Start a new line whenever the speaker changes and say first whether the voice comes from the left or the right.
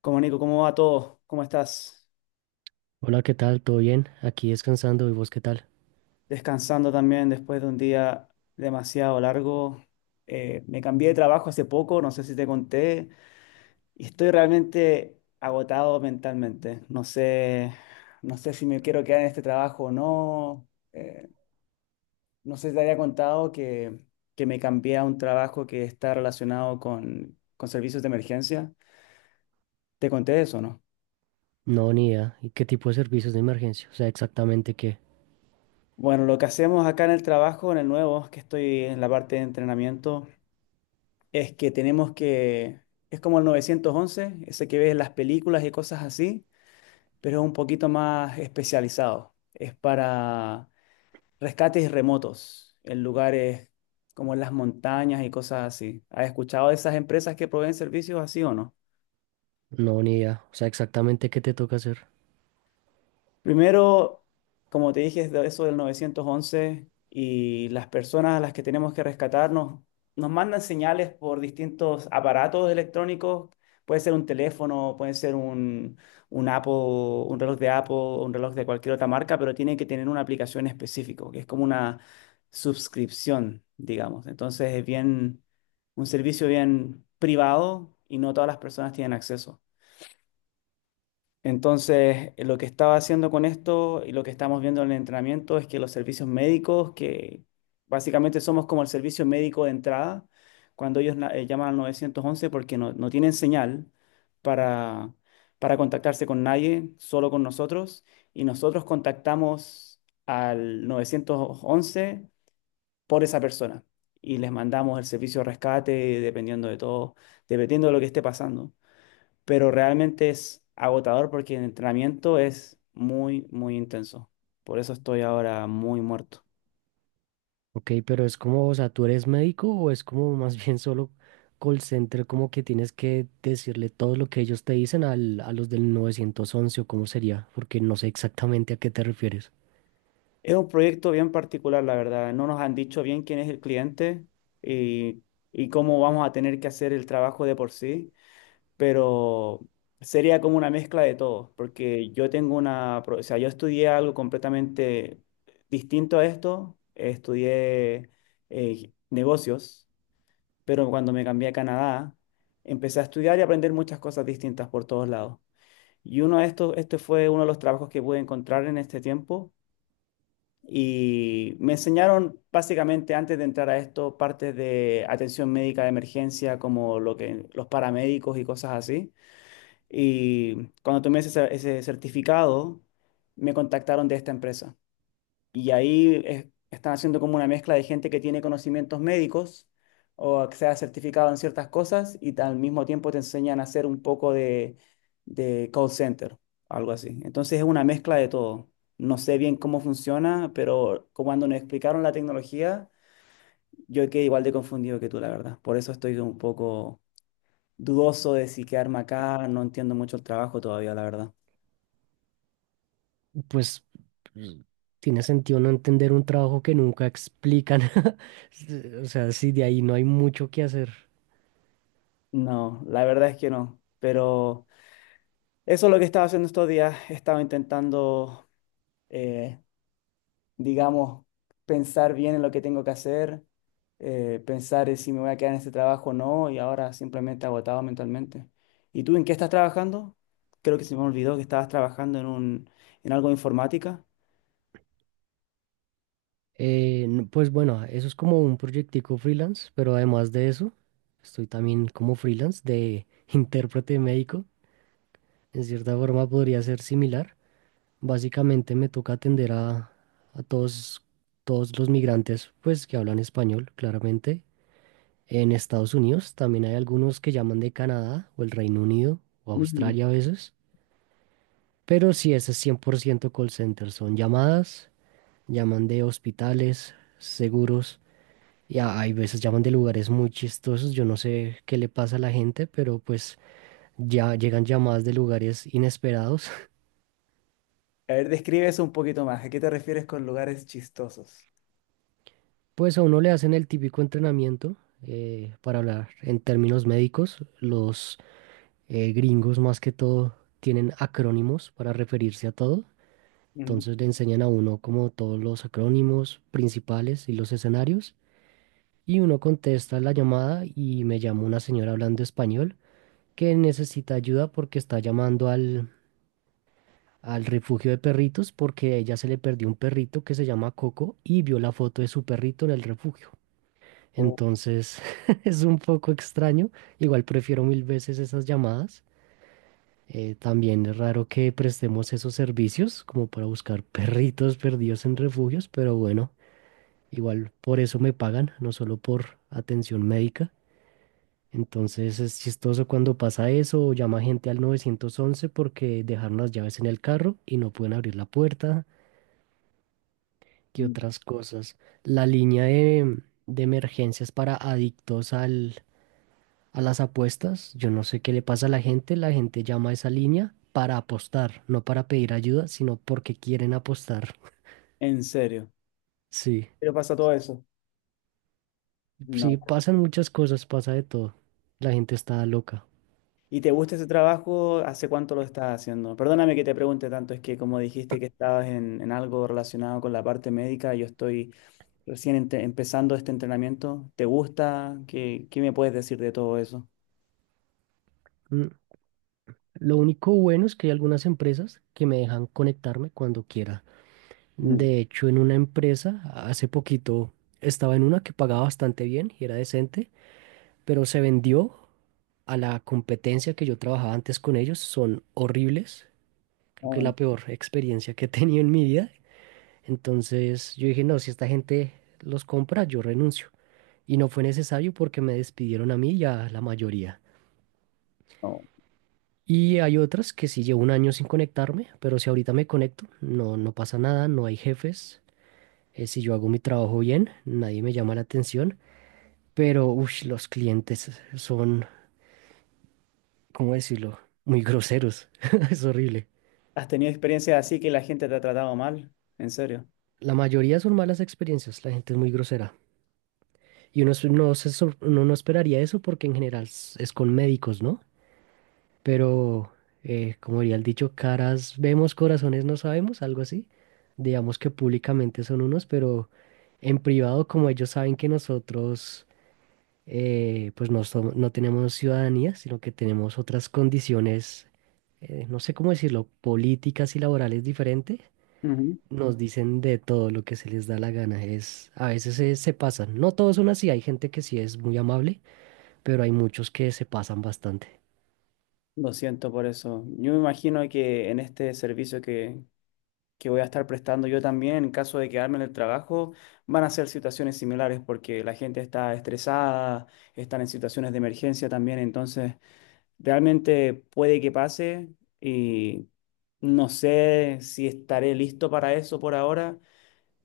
left: Como Nico, ¿cómo va todo? ¿Cómo estás?
right: Hola, ¿qué tal? ¿Todo bien? Aquí descansando. ¿Y vos qué tal?
left: Descansando también después de un día demasiado largo. Me cambié de trabajo hace poco, no sé si te conté, y estoy realmente agotado mentalmente. No sé si me quiero quedar en este trabajo o no. No sé si te había contado que me cambié a un trabajo que está relacionado con servicios de emergencia. ¿Te conté eso o no?
right: No, ni idea. ¿Y qué tipo de servicios de emergencia? O sea, exactamente qué.
left: Bueno, lo que hacemos acá en el trabajo, en el nuevo, que estoy en la parte de entrenamiento, es que tenemos que, es como el 911 ese que ves en las películas y cosas así, pero es un poquito más especializado. Es para rescates remotos en lugares como en las montañas y cosas así. ¿Has escuchado de esas empresas que proveen servicios así o no?
right: No, ni idea. O sea, exactamente qué te toca hacer.
left: Primero, como te dije, es de eso del 911 y las personas a las que tenemos que rescatarnos nos mandan señales por distintos aparatos electrónicos. Puede ser un teléfono, puede ser un Apple, un reloj de Apple, un reloj de cualquier otra marca, pero tiene que tener una aplicación específica, que es como una suscripción, digamos. Entonces es bien, un servicio bien privado y no todas las personas tienen acceso. Entonces, lo que estaba haciendo con esto y lo que estamos viendo en el entrenamiento es que los servicios médicos, que básicamente somos como el servicio médico de entrada, cuando ellos llaman al 911 porque no tienen señal para, para contactarse con nadie, solo con nosotros, y nosotros contactamos al 911 por esa persona y les mandamos el servicio de rescate dependiendo de todo, dependiendo de lo que esté pasando, pero realmente es agotador porque el entrenamiento es muy, muy intenso. Por eso estoy ahora muy muerto.
right: Ok, pero es como, o sea, ¿tú eres médico o es como más bien solo call center, como que tienes que decirle todo lo que ellos te dicen al, a los del 911 o cómo sería? Porque no sé exactamente a qué te refieres.
left: Es un proyecto bien particular, la verdad. No nos han dicho bien quién es el cliente y, y cómo vamos a tener que hacer el trabajo de por sí, pero sería como una mezcla de todo, porque yo tengo o sea, yo estudié algo completamente distinto a esto. Estudié negocios. Pero cuando me cambié a Canadá, empecé a estudiar y aprender muchas cosas distintas por todos lados. Y uno de estos, este fue uno de los trabajos que pude encontrar en este tiempo. Y me enseñaron básicamente antes de entrar a esto partes de atención médica de emergencia, como lo que, los paramédicos y cosas así. Y cuando tomé ese certificado, me contactaron de esta empresa. Y ahí están haciendo como una mezcla de gente que tiene conocimientos médicos o que sea certificado en ciertas cosas y al mismo tiempo te enseñan a hacer un poco de call center, algo así. Entonces es una mezcla de todo. No sé bien cómo funciona, pero como cuando nos explicaron la tecnología, yo quedé igual de confundido que tú, la verdad. Por eso estoy un poco dudoso de si quedarme acá. No entiendo mucho el trabajo todavía, la verdad.
right: Pues, mm, tiene sentido no entender un trabajo que nunca explican. O sea, si de ahí no hay mucho que hacer.
left: No, la verdad es que no. Pero eso es lo que estaba haciendo estos días. He estado intentando, eh, digamos, pensar bien en lo que tengo que hacer, pensar en si me voy a quedar en este trabajo o no, y ahora simplemente agotado mentalmente. ¿Y tú en qué estás trabajando? Creo que se me olvidó que estabas trabajando en en algo de informática.
right: No, pues bueno, eso es como un proyectico freelance, pero además de eso, estoy también como freelance de intérprete médico. En cierta forma podría ser similar. Básicamente me toca atender a todos, todos los migrantes pues, que hablan español, claramente. En Estados Unidos también hay algunos que llaman de Canadá o el Reino Unido o
left: Ujú.
right: Australia a veces. Pero sí, ese es 100% call center. Son llamadas, llaman de hospitales, seguros. Y a- hay veces llaman de lugares muy chistosos, yo no sé qué le pasa a la gente, pero pues ya llegan llamadas de lugares inesperados.
left: A ver, describe eso un poquito más. ¿A qué te refieres con lugares chistosos?
right: Pues a uno le hacen el típico entrenamiento, para hablar en términos médicos, los gringos más que todo tienen acrónimos para referirse a todo.
left: Ujú.
right: Entonces le enseñan a uno como todos los acrónimos principales y los escenarios. Y uno contesta la llamada y me llama una señora hablando español que necesita ayuda porque está llamando al al refugio de perritos porque a ella se le perdió un perrito que se llama Coco y vio la foto de su perrito en el refugio.
left: Oh,
right: Entonces es un poco extraño. Igual prefiero mil veces esas llamadas. También es raro que prestemos esos servicios como para buscar perritos perdidos en refugios, pero bueno, igual por eso me pagan, no solo por atención médica. Entonces es chistoso cuando pasa eso, o llama gente al 911 porque dejaron las llaves en el carro y no pueden abrir la puerta. ¿Qué
left: mm.
right: otras cosas? La línea de emergencias para adictos al, a las apuestas. Yo no sé qué le pasa a la gente. La gente llama a esa línea para apostar, no para pedir ayuda, sino porque quieren apostar.
left: ¿En serio?
right: Sí,
left: ¿Qué le pasa todo eso?
right: sí,
left: No.
right: pasan muchas cosas, pasa de todo. La gente está loca.
left: ¿Y te gusta ese trabajo? ¿Hace cuánto lo estás haciendo? Perdóname que te pregunte tanto, es que como dijiste que estabas en algo relacionado con la parte médica, yo estoy empezando este entrenamiento. ¿Te gusta? Qué me puedes decir de todo eso?
right: Mm, lo único bueno es que hay algunas empresas que me dejan conectarme cuando quiera.
left: Mm,
right: De hecho, en una empresa, hace poquito estaba en una que pagaba bastante bien y era decente, pero se vendió a la competencia. Que yo trabajaba antes con ellos, son horribles. Creo que es
left: oh,
right: la peor experiencia que he tenido en mi vida. Entonces yo dije, no, si esta gente los compra, yo renuncio. Y no fue necesario porque me despidieron a mí y a la mayoría.
left: no.
right: Y hay otras que sí llevo un año sin conectarme, pero si ahorita me conecto, no, no pasa nada, no hay jefes. Si yo hago mi trabajo bien, nadie me llama la atención. Pero uy, los clientes son, ¿cómo decirlo? Muy groseros. Es horrible.
left: ¿Has tenido experiencias así que la gente te ha tratado mal? ¿En serio?
right: La mayoría son malas experiencias, la gente es muy grosera. Y uno, es- no se sor- uno no esperaría eso porque en general es con médicos, ¿no? Pero, como diría el dicho, caras vemos, corazones no sabemos, algo así. Digamos que públicamente son unos, pero en privado, como ellos saben que nosotros, pues no, som- no tenemos ciudadanía, sino que tenemos otras condiciones, no sé cómo decirlo, políticas y laborales diferentes,
left: Ujú.
right: nos dicen de todo lo que se les da la gana. Es, a veces se, se pasan. No todos son así, hay gente que sí es muy amable, pero hay muchos que se pasan bastante.
left: Lo siento por eso. Yo me imagino que en este servicio que voy a estar prestando yo también en caso de quedarme en el trabajo, van a ser situaciones similares porque la gente está estresada, están en situaciones de emergencia también, entonces realmente puede que pase y no sé si estaré listo para eso por ahora.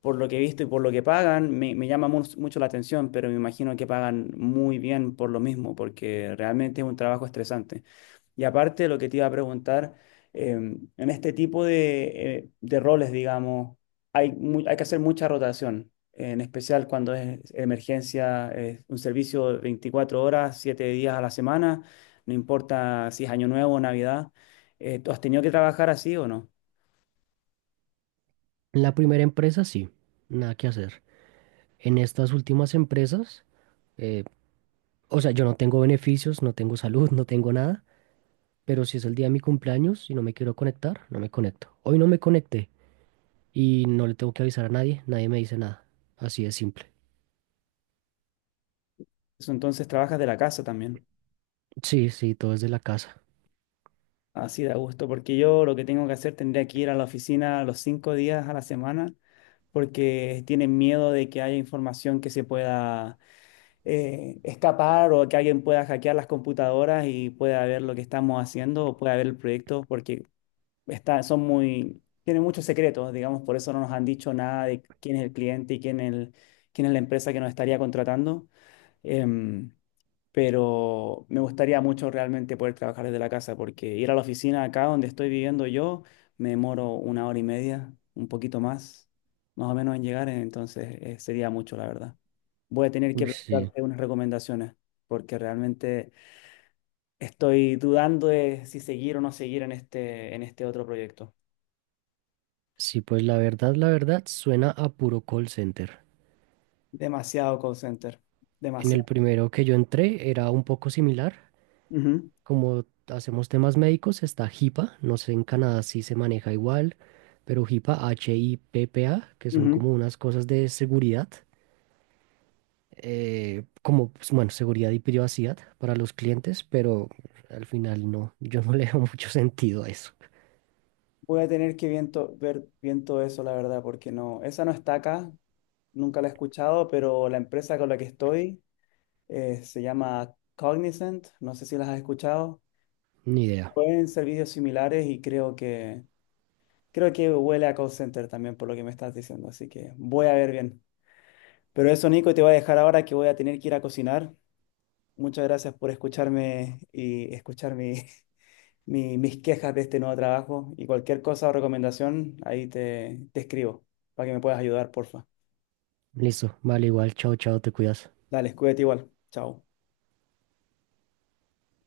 left: Por lo que he visto y por lo que pagan, me llama mucho la atención, pero me imagino que pagan muy bien por lo mismo, porque realmente es un trabajo estresante. Y aparte, lo que te iba a preguntar, en este tipo de de roles, digamos, hay que hacer mucha rotación, en especial cuando es emergencia, es un servicio de 24 horas, 7 días a la semana, no importa si es Año Nuevo o Navidad. ¿Tú has tenido que trabajar así o no?
right: En la primera empresa sí, nada que hacer. En estas últimas empresas, eh, o sea, yo no tengo beneficios, no tengo salud, no tengo nada, pero si es el día de mi cumpleaños y no me quiero conectar, no me conecto. Hoy no me conecté y no le tengo que avisar a nadie, nadie me dice nada. Así de simple.
left: Eso. Entonces trabajas de la casa también.
right: Sí, sí, todo es de la casa.
left: Así da gusto, porque yo lo que tengo que hacer tendría que ir a la oficina los cinco días a la semana, porque tienen miedo de que haya información que se pueda escapar o que alguien pueda hackear las computadoras y pueda ver lo que estamos haciendo o pueda ver el proyecto, porque está, son muy, tienen muchos secretos, digamos. Por eso no nos han dicho nada de quién es el cliente y quién es la empresa que nos estaría contratando. Em, pero me gustaría mucho realmente poder trabajar desde la casa, porque ir a la oficina acá donde estoy viviendo yo, me demoro una hora y media, un poquito más, más o menos en llegar, entonces sería mucho, la verdad. Voy a tener que
right: Uy, sí.
left: preguntarte unas recomendaciones, porque realmente estoy dudando de si seguir o no seguir en este otro proyecto.
right: Sí, pues la verdad, suena a puro call center.
left: Demasiado call center,
right: En el
left: demasiado.
right: primero que yo entré era un poco similar.
left: Ujú,
right: Como hacemos temas médicos, está HIPAA. No sé en Canadá si se maneja igual, pero HIPAA, H-I-P-P-A, que son
left: ujú.
right: como unas cosas de seguridad, como, pues, bueno, seguridad y privacidad para los clientes, pero al final no, yo no le veo mucho sentido a eso.
left: Voy a tener que viento, ver bien todo eso, la verdad, porque no, esa no está acá. Nunca la he escuchado, pero la empresa con la que estoy se llama Cognizant. No sé si las has escuchado.
right: Ni idea.
left: Pueden servicios similares y creo que huele a call center también por lo que me estás diciendo, así que voy a ver bien. Pero eso, Nico, te voy a dejar ahora que voy a tener que ir a cocinar. Muchas gracias por escucharme y escuchar mis quejas de este nuevo trabajo, y cualquier cosa o recomendación, ahí te escribo para que me puedas ayudar, porfa.
right: Listo, vale, igual, chao, chao, te cuidas.
left: Dale, cuídate igual. Chao.